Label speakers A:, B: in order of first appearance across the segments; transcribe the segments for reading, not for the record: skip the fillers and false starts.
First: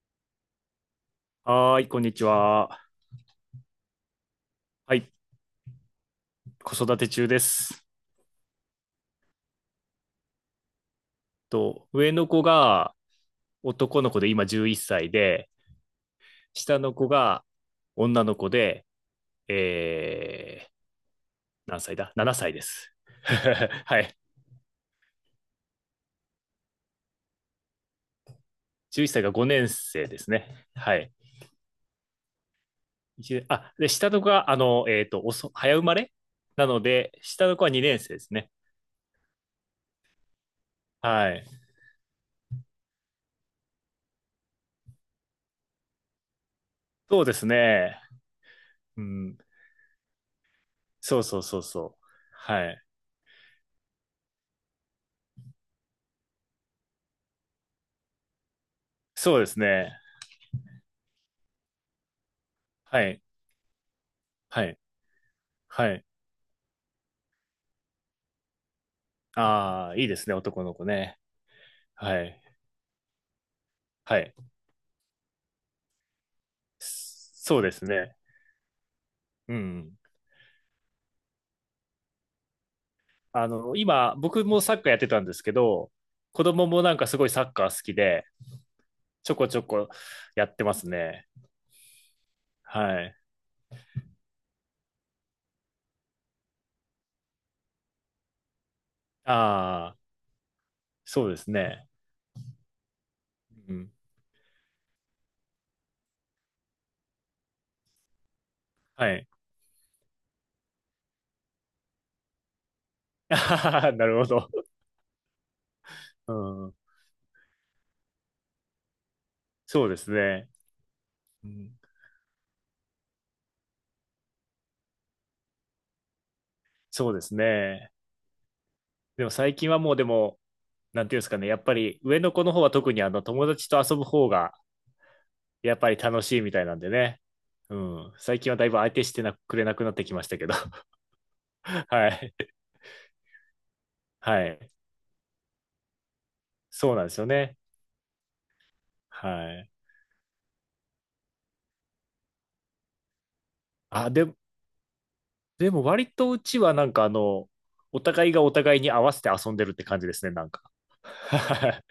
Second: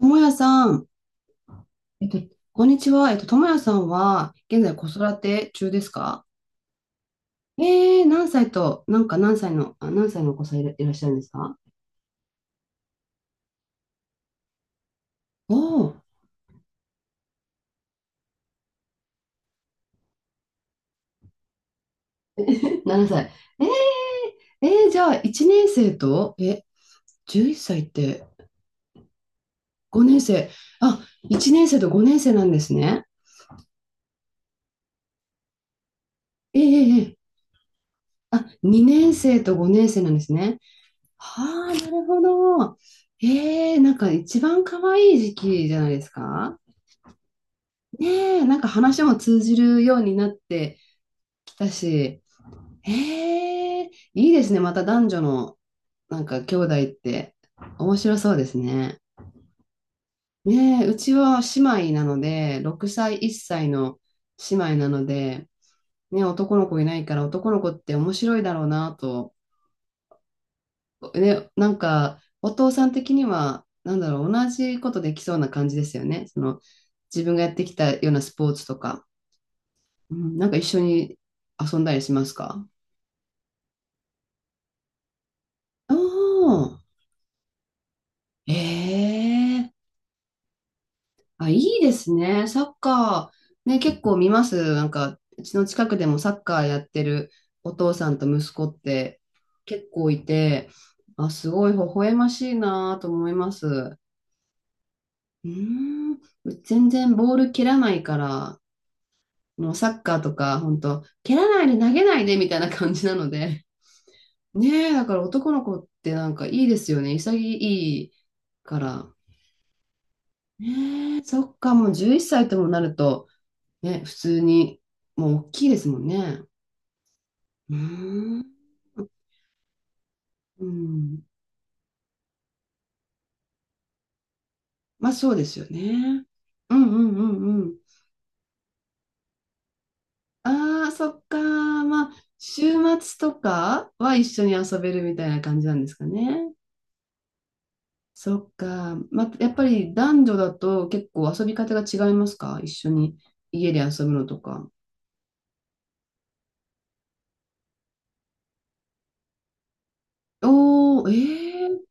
A: ともやさん、
B: はーい、こん
A: えっ
B: に
A: と、
B: ち
A: こんに
B: は。
A: ちは。ともやさんは、現在子
B: はい、
A: 育て中ですか？
B: 子育て中です。
A: 何歳と、なんか何歳の、あ、何歳のお子さんいらっしゃるんですか？
B: と、上の子が男の子で今11歳で、
A: おおー、
B: 下の子が女の子で、えー、何歳だ？ 7 歳で す。
A: 7 歳。
B: はい。
A: じゃあ、1年生と、11歳っさいって
B: 11歳が5年生
A: 5
B: で
A: 年
B: す
A: 生。
B: ね。は
A: あ、
B: い。
A: 1年生と5年生なんですね。
B: 一年あ、で、下の子が、遅早生まれ
A: えー、え
B: なの
A: ーえ
B: で、
A: ー
B: 下の子は2年生です
A: あ、
B: ね。
A: 2年生と5年生なんですね。
B: は
A: はあ、
B: い。
A: なるほど。なんか一番可愛い時期じゃないですか？
B: そうですね。
A: ねえ、なんか
B: う
A: 話も
B: ん。
A: 通じるようになって
B: そうそう
A: き
B: そう
A: た
B: そう。
A: し、
B: はい。
A: へえ、いいですね。また男女のなんか兄弟って面白そうですね。
B: そうですね。
A: ねえ、うちは姉妹なので、6
B: は
A: 歳、
B: い。
A: 1歳の姉
B: は
A: 妹
B: い。
A: なので、
B: はい。
A: ね、男の子いないから男の子って面白いだろうなと、
B: ああ、いいですね、男の子ね。
A: ね、なんか
B: はい。
A: お父さん的には、なんだ
B: は
A: ろう、
B: い。
A: 同じことできそうな感じですよね。その自分がやっ
B: そう
A: て
B: で
A: き
B: す
A: たよう
B: ね。
A: なスポーツとか、
B: うん。
A: うん、なんか一緒に遊んだりしますか？
B: 今、僕もサッカーやってたんですけど、
A: あ
B: 子供
A: あ、
B: もなんかすごいサッカー好きで、ちょこちょ
A: ええ、
B: こやってますね。
A: あ、いいですね。サッ
B: はい。
A: カー、ね、結構見ます。なんか、うちの近くでもサッカーやってるお父さんと息子って結
B: ああ、
A: 構いて、
B: そ
A: あ、
B: うで
A: す
B: す
A: ごい微
B: ね。
A: 笑ましいなと思います。
B: うん。
A: うーん、全然ボール蹴らないから、
B: はい。
A: もうサッカーとか、本当蹴らないで投げないでみたいな感じな ので。
B: ああ、なるほど。
A: ねえ、だから男の子ってな
B: う
A: んかいい
B: ん。
A: ですよね。潔いから。
B: そうですね。
A: ねえ、そ
B: う
A: っか、
B: ん。
A: もう11歳ともなると、ね、普通に、もう大きいですもんね。
B: そうです
A: うー
B: ね。
A: ん。
B: でも最近はもうでも、
A: う
B: なんていうんで
A: ん。
B: すかね、やっぱり上の子の方は特にあの友達と遊ぶ方が
A: まあそうですよ
B: やっぱり楽
A: ね。
B: しいみたい
A: う
B: なん
A: ん
B: で
A: うん
B: ね。
A: うんう
B: う
A: ん。
B: ん。最近はだいぶ相手してなくれなくなってきましたけど。
A: ああ、そっか。
B: は
A: まあ、
B: い。
A: 週末とかは一緒
B: は
A: に
B: い。
A: 遊べるみたいな感じなんですかね。
B: そうなんですよね。
A: そっか。まあ、や
B: は
A: っぱ
B: い。
A: り男女だと結構遊び方が違いますか？一緒に家で遊
B: あ、
A: ぶの
B: で、
A: とか。
B: でも割とうちはなんかあの、お互いがお互いに合わせて遊んでるって感じですね、なんか。
A: おー、
B: はい。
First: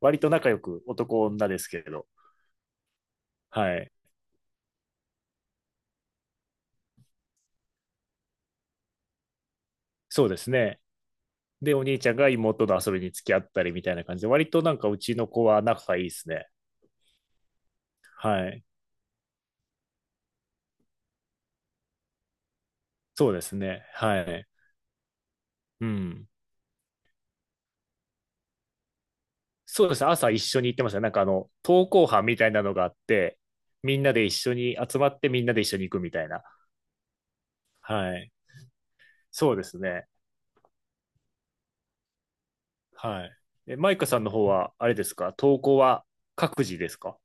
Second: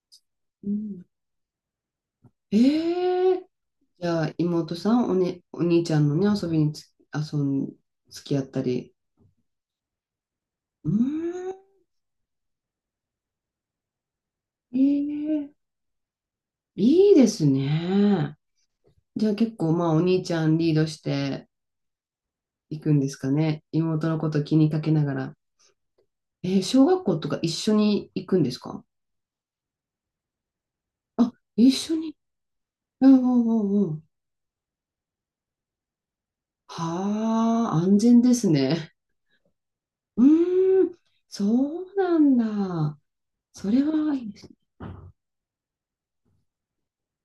B: 割と仲良
A: う
B: く
A: ん、
B: 男女ですけれど。
A: えー
B: はい。
A: じゃあ、妹さん、お兄ちゃんのね、遊びにつ、遊ん、付き合ったり。
B: そうですね。
A: うーん、
B: で、お兄ちゃんが妹と遊びに付き合ったりみたいな感じで、割となん
A: え
B: かうちの
A: え、
B: 子は仲がいいですね。
A: いいですね。
B: はい。
A: じゃあ結構、まあ、お兄ちゃんリードしていくんですか
B: そうです
A: ね。
B: ね。
A: 妹の
B: は
A: こと
B: い。
A: 気にかけながら。
B: うん。
A: 小学校とか一緒に行くんですか？
B: そうですね、朝一緒に行ってましたね。なんか
A: あ、一
B: 登
A: 緒
B: 校
A: に。
B: 班みたいなのがあっ
A: うんう
B: て、
A: んうんう
B: みん
A: ん。
B: なで一緒に集まってみんなで一緒に行くみたいな。
A: はあ、安
B: は
A: 全で
B: い。
A: すね。
B: そうですね。
A: うーん、そうなんだ。
B: はい。
A: そ
B: え、
A: れ
B: マイカ
A: は、
B: さんの方は、あれですか登校は各自ですか？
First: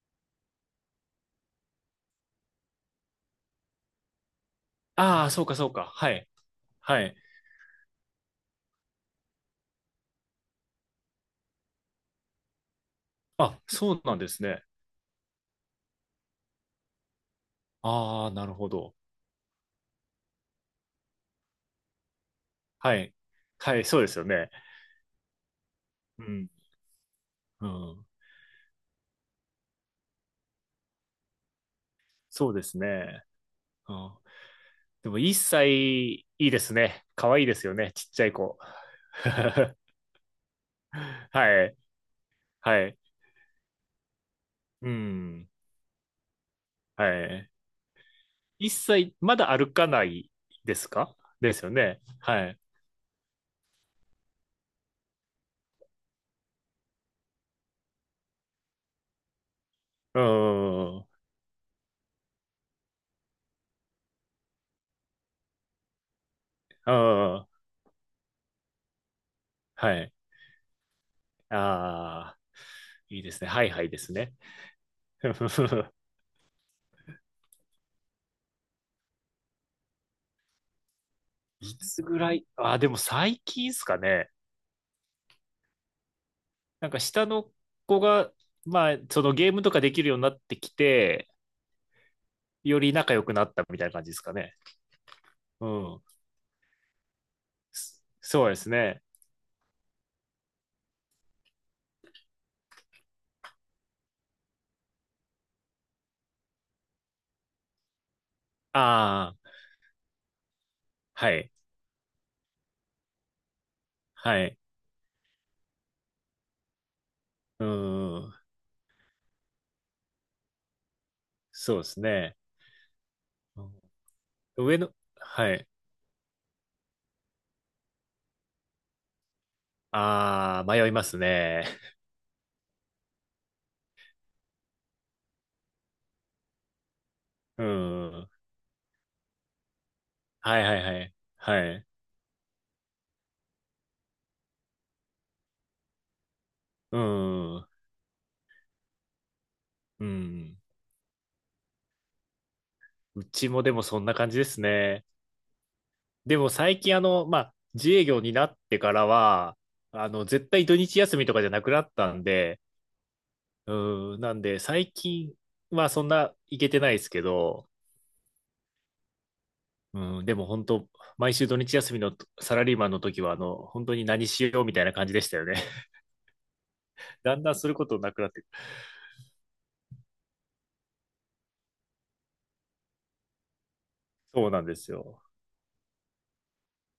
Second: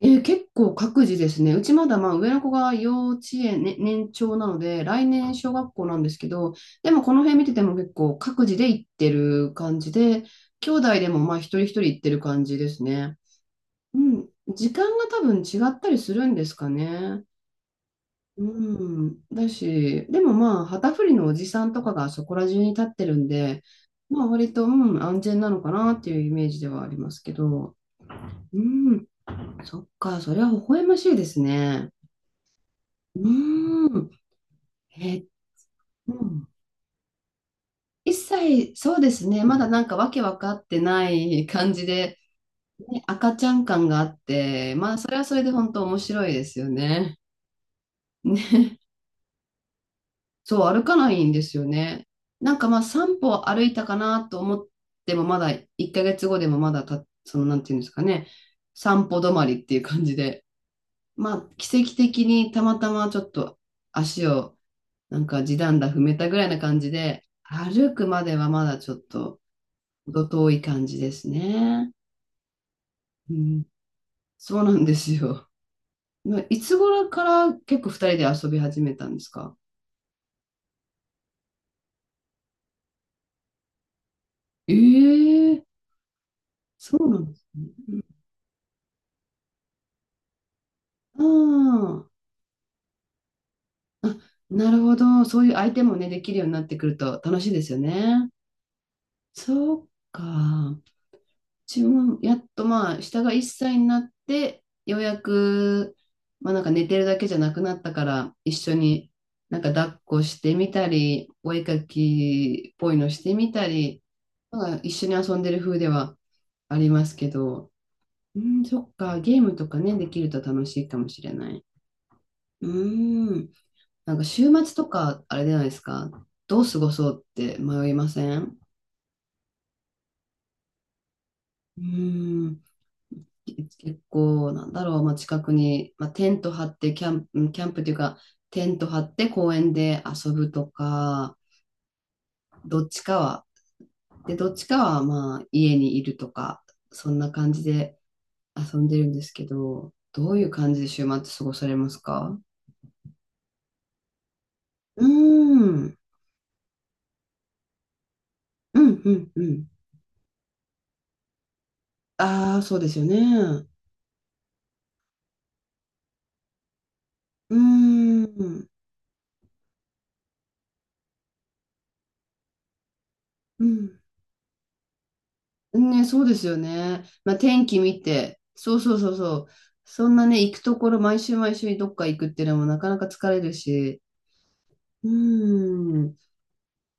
A: 結構各自ですね。うちまだまあ上の子が幼稚園、ね、年長なので、来
B: ああー、
A: 年
B: そう
A: 小
B: かそ
A: 学
B: うか。
A: 校なんで
B: は
A: すけ
B: い。
A: ど、で
B: は
A: もこ
B: い。
A: の辺見てても結構各自で行ってる感じで、兄弟でもまあ一人一人行ってる感じですね。
B: あ、そ
A: う
B: うなん
A: ん。
B: ですね。
A: 時間が多分違ったりするんですかね。
B: ああ、なるほど。
A: うん。だし、でもまあ旗振りのおじさんとかがそこら中に立っ
B: は
A: て
B: い。
A: るんで、
B: はい、そうです
A: ま
B: よ
A: あ
B: ね。
A: 割と、うん、安全なのかなっていう
B: う
A: イメー
B: ん。
A: ジではありますけ
B: う
A: ど。
B: ん。
A: うん。そっか、それは微笑ましいですね。
B: そうです
A: う
B: ね。う
A: ーん。
B: ん。でも、
A: え、
B: 一歳い
A: うん。
B: いですね。可愛いですよね。ちっ
A: 一
B: ちゃい子。
A: 切、そうで すね。まだ
B: は
A: なんかわけわかってない感
B: い。
A: じで、
B: はい。
A: ね、赤ちゃん感があって、
B: う
A: まあ、それはそれ
B: ん。
A: で本当面白いですよ
B: は
A: ね。
B: い。一
A: ね。
B: 切まだ歩かない
A: そう、
B: で
A: 歩
B: す
A: かな
B: か
A: いんで
B: で
A: すよ
B: すよね。
A: ね。
B: は
A: なん
B: い。
A: かまあ、3歩歩いたかなと思っても、まだ1ヶ月後でもまだた、その、なんていうんですかね。散歩止まりっていう感じ
B: うー
A: で。
B: ん。う
A: まあ、奇跡的にたまたまちょっと足をなんか地団駄踏めたぐらいな感じ
B: ー
A: で、
B: ん。
A: 歩くまではまだちょっと
B: はい。
A: 程遠い感じですね。
B: ああ、いいで
A: う
B: すね。は
A: ん、
B: いはいですね。
A: そうなんですよ。いつ頃から結構二人で遊び始めたんですか？
B: いつぐらい、ああ、でも最近ですかね。
A: ええ、
B: なん
A: そ
B: か
A: うなん
B: 下
A: です
B: の
A: ね。
B: 子が、まあ、そのゲームとかできるようになってき
A: あ
B: て、より仲良くなったみたいな感
A: あ、
B: じで
A: あ、
B: すかね。
A: なるほど。そういう
B: う
A: 相手も
B: ん。
A: ね、できるようになってくると楽しいですよ
B: そ
A: ね。
B: そうですね。
A: そうか。自分もやっとまあ、下が1歳になって、ようやく、まあなんか寝てるだけじゃなくなったから、一緒に
B: ああ、
A: なんか抱っこしてみたり、
B: はい。
A: お絵描きっぽいのしてみたり、
B: はい。
A: なんか一緒に遊んでる風ではありますけ
B: う
A: ど、
B: ん。
A: うん、そっか、ゲームとかね、できると楽しいかもしれない。
B: そうですね。
A: うん、
B: うん
A: なんか週末
B: 上
A: と
B: の、
A: か、あれじ
B: は
A: ゃない
B: い。
A: ですか、どう過ごそうって迷いません？
B: ああ、迷いますね。
A: うん、結構、なんだろう、まあ、近くに、まあ、テント張って、キャンプ、キ
B: う
A: ャンプというか、
B: ん。
A: テント張って公園で遊ぶ
B: はい
A: と
B: はいはい。
A: か、
B: はい。
A: どっちかは、で、どっちかは、まあ、家にいるとか、
B: う
A: そんな感
B: ん。
A: じ
B: う
A: で遊んでるんですけど、どういう
B: ん。
A: 感じで週末過ごされますか？
B: うちもでもそんな感じです
A: う
B: ね。
A: ーん、
B: でも最近まあ、自営業になって
A: う
B: か
A: ん、
B: ら
A: うん、う
B: は、
A: ん。
B: 絶対土日休みとかじゃなくなったん
A: あ
B: で、
A: あ、そうですよね。う
B: うん。なんで最近はそんな行けてないですけ
A: ー
B: ど、
A: ん、
B: うん。でも本当、毎週土日休みのサラリーマンの時は、
A: う
B: 本当
A: ん、
B: に何しようみたいな感じでしたよね。
A: ね、そうですよね。まあ、
B: だんだん
A: 天
B: する
A: 気
B: こと
A: 見
B: なくなっ
A: て、
B: てくる。
A: そうそうそうそう。そんなね、行くところ、毎週毎週どっか行くっていうのもなかなか疲れるし、
B: そうなんです
A: う
B: よ。
A: ーん、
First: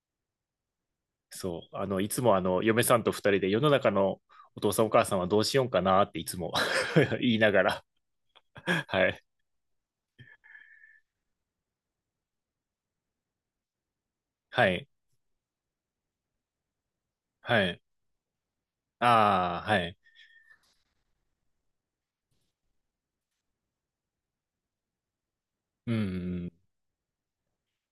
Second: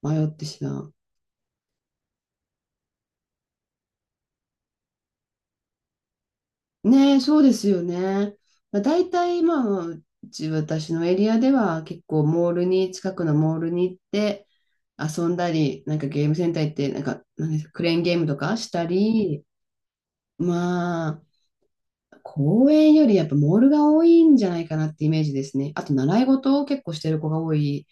A: 迷ってしまう。
B: そう、いつも嫁さんと二人で世の中のお父さんお母さんはどうしようかなっていつも
A: ね、
B: 言
A: そ
B: い
A: う
B: な
A: で
B: が
A: すよ
B: ら
A: ね。まあ、
B: は
A: 大
B: い、
A: 体、まあ、うち、私のエリアでは結構モールに、近くのモールに行って
B: はい、
A: 遊んだり、なんかゲームセンター行って、なんか、なんで
B: は
A: すか
B: い、
A: クレーンゲームとかしたり、
B: ああ、はい、
A: ま公園よりやっぱモールが多いんじゃないかなってイメージですね。あ
B: う
A: と習い
B: ん、
A: 事を結構してる子が多い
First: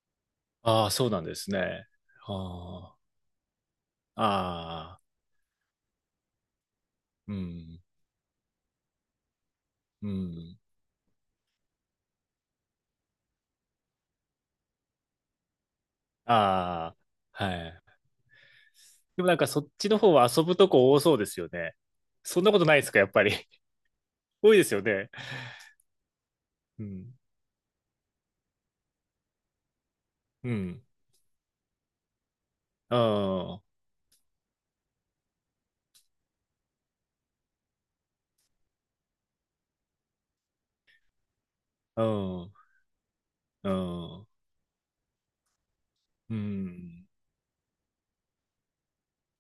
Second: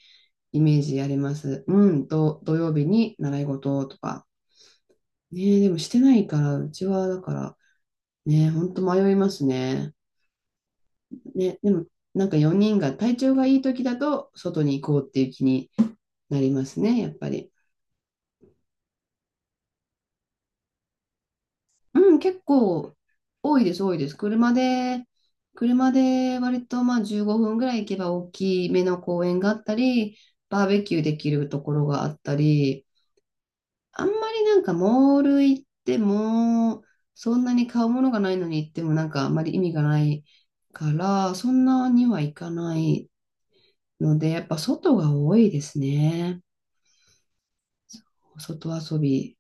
A: イメー
B: ああ、
A: ジあ
B: そう
A: り
B: なんで
A: ま
B: す
A: す。
B: ね。
A: うん、と土曜日
B: あ
A: に習い事と
B: あ、
A: か。
B: ああ、
A: ねえ、でもしてないから、うちはだか
B: う
A: ら、
B: ん、
A: ねえ、ほんと迷いますね。
B: うん、
A: ね、でもなんか4人が体調がいい時だと外に行こうっていう気になります
B: あ
A: ね、やっぱ
B: あ、
A: り。
B: はい。でもなんかそっちの方は遊ぶとこ多そうですよね。
A: うん、結
B: そんなことないです
A: 構
B: か、やっぱり。
A: 多 いです、多いです。
B: 多いですよね。
A: 車で割と
B: う
A: まあ
B: ん、
A: 15分ぐらい行けば大きめの公園があったり、
B: う
A: バー
B: ん、
A: ベキューできるところがあったり、
B: うん、
A: あんまりなんかモール行っても、そんなに買うものがないのに行ってもなんかあんまり意味がないから、そんな
B: う
A: にはいか
B: ん、
A: ない
B: う
A: の
B: ん、
A: で、やっぱ外が多いです
B: う
A: ね。
B: ん。
A: 外遊び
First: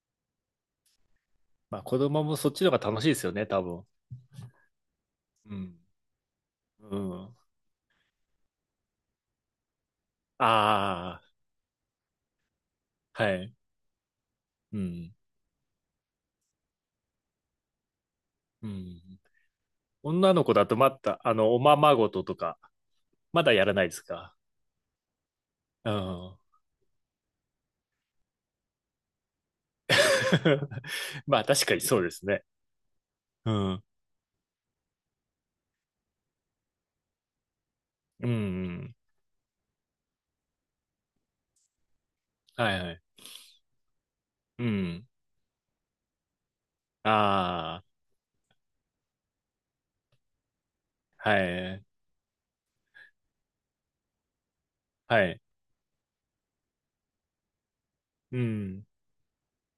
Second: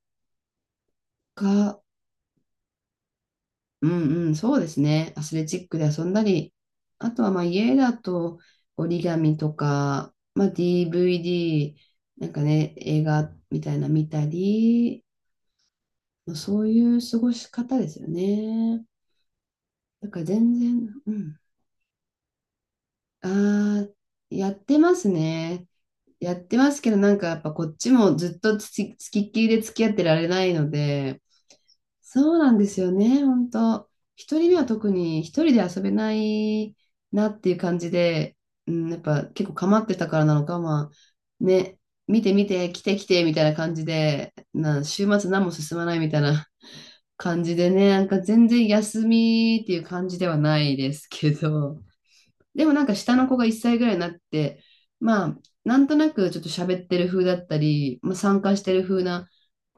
B: ま
A: が、
B: あ子供もそっちの方が楽しいですよね、多分。
A: うんうん、そうですね。アスレ
B: う
A: チック
B: ん。
A: で遊んだり、
B: う
A: あとは
B: ん。
A: まあ家だと折り紙とか、まあ、
B: あ
A: DVD、なんかね、映
B: あ、
A: 画
B: はい。
A: みたいな見た
B: う
A: り、
B: ん。
A: まあそういう過ごし方ですよ
B: う
A: ね。
B: ん。
A: だから
B: 女の
A: 全
B: 子だと
A: 然、
B: ま
A: う
B: た、
A: ん。
B: おままごととか、まだやらな
A: あ
B: い
A: あ、
B: ですか？
A: やってますね。
B: う
A: やっ
B: ん。
A: てますけど、なんかやっぱこっちもずっとつきっきりで付き合ってられないの で、
B: まあ確かにそうです
A: そう
B: ね。
A: なんですよね、本
B: うん。
A: 当。一人目は特に一人で遊べないなっていう感じ
B: う
A: で、うん、
B: ん。
A: やっぱ結構構ってたからなのか、まあ、ね、見て見
B: は
A: て、
B: い
A: 来
B: は
A: て
B: い。
A: 来てみたいな感じで、
B: う
A: な、週
B: ん。
A: 末何も進まないみたいな 感じで
B: あ
A: ね、なんか全然休みっていう感じではないです
B: あ、
A: け
B: は
A: ど、
B: い。
A: でもなんか下の子が1歳ぐらいになって、
B: は
A: まあ、
B: い。
A: なんとなくちょっと喋ってる風だったり、まあ、
B: う
A: 参加してる
B: ん。
A: 風な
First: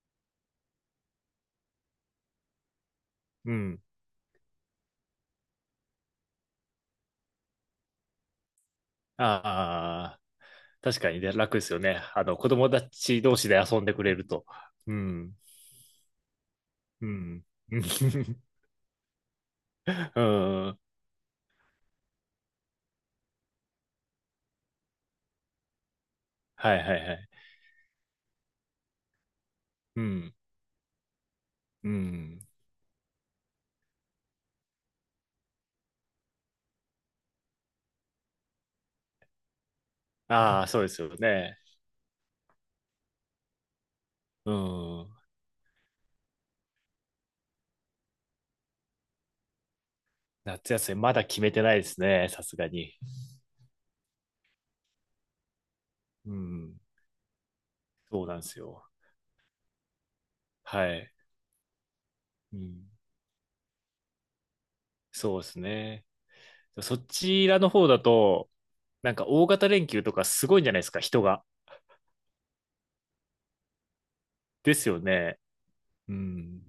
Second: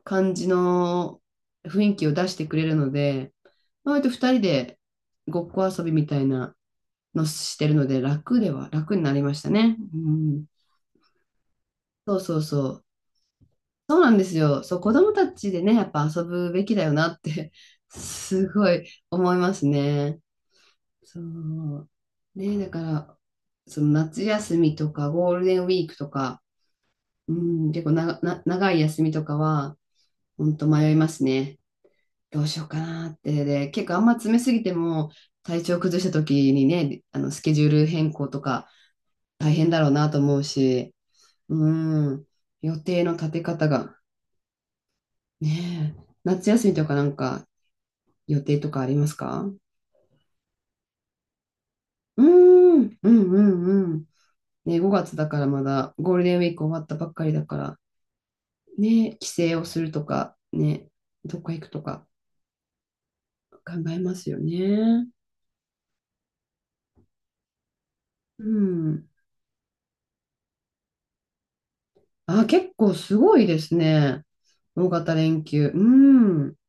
A: 感じの雰囲気を出してくれるので、
B: うん。
A: まあ割と2人でごっこ遊びみたいなのしてるので、楽では、楽になりましたね。う
B: ああ、
A: ん。
B: 確かにね、楽ですよね。
A: そうそう
B: 子
A: そ
B: 供た
A: う。
B: ち同士で遊んで
A: そう
B: く
A: な
B: れ
A: んで
B: る
A: す
B: と。
A: よ。そう、子
B: う
A: 供た
B: ん。
A: ちでね、やっぱ遊ぶべきだよな
B: う
A: っ
B: ん。
A: て すごい思います ね。
B: うん。
A: そう。ね、だから、その夏休みとかゴールデンウィークとか、
B: はいはいはい。
A: うん、結構な、な、長い休みとかは、
B: うん。
A: 本当迷いますね。
B: うん。
A: どうしようかなって、で、結構あんま詰めすぎても、体調崩した時にね、あの、スケジュール変更とか大変だろうなと思う
B: ああ、そうで
A: し、
B: すよね。
A: うん、予定の立て方が、
B: うん。
A: ねえ、夏休みとかなんか予定とかありますか？
B: 夏休みまだ決めてないです
A: うー
B: ね。さすがに。
A: ん、うん、うん、うん。ね、5月だからまだゴール
B: う
A: デンウィーク終
B: ん。
A: わったばっかりだから、
B: そうなんですよ。
A: ね、帰省をするとか、
B: は
A: ね、
B: い。
A: どっか行くとか
B: うん。
A: 考えますよね。
B: そうですね。そちらの方だ
A: う
B: と、
A: ん。
B: なんか大型連休とかすごいんじゃないですか、人が？
A: あ、結構すごいですね。
B: で
A: 大
B: すよ
A: 型
B: ね。
A: 連休。
B: う
A: うん。
B: ん。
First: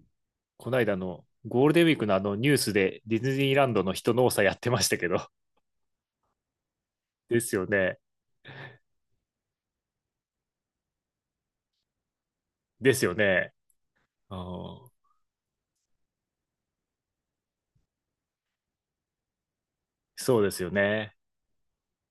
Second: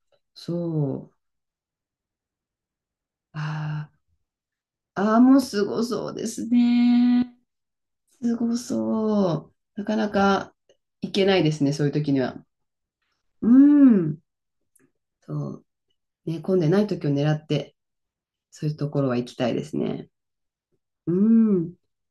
B: この間
A: そう。
B: のゴールデンウィークのあのニュースでディズニーランド
A: あ
B: の人の多さやってました
A: ー
B: け
A: あー、
B: ど。
A: もうすごそうですね。
B: ですよね。
A: すごそう。なかなか行けないですね、そういう時には。
B: ですよ
A: う
B: ね。
A: ん。
B: うん。
A: そう。ね、混んでない時を狙って、そういうところは行きたいですね。
B: そうですよ
A: う
B: ね。
A: ん。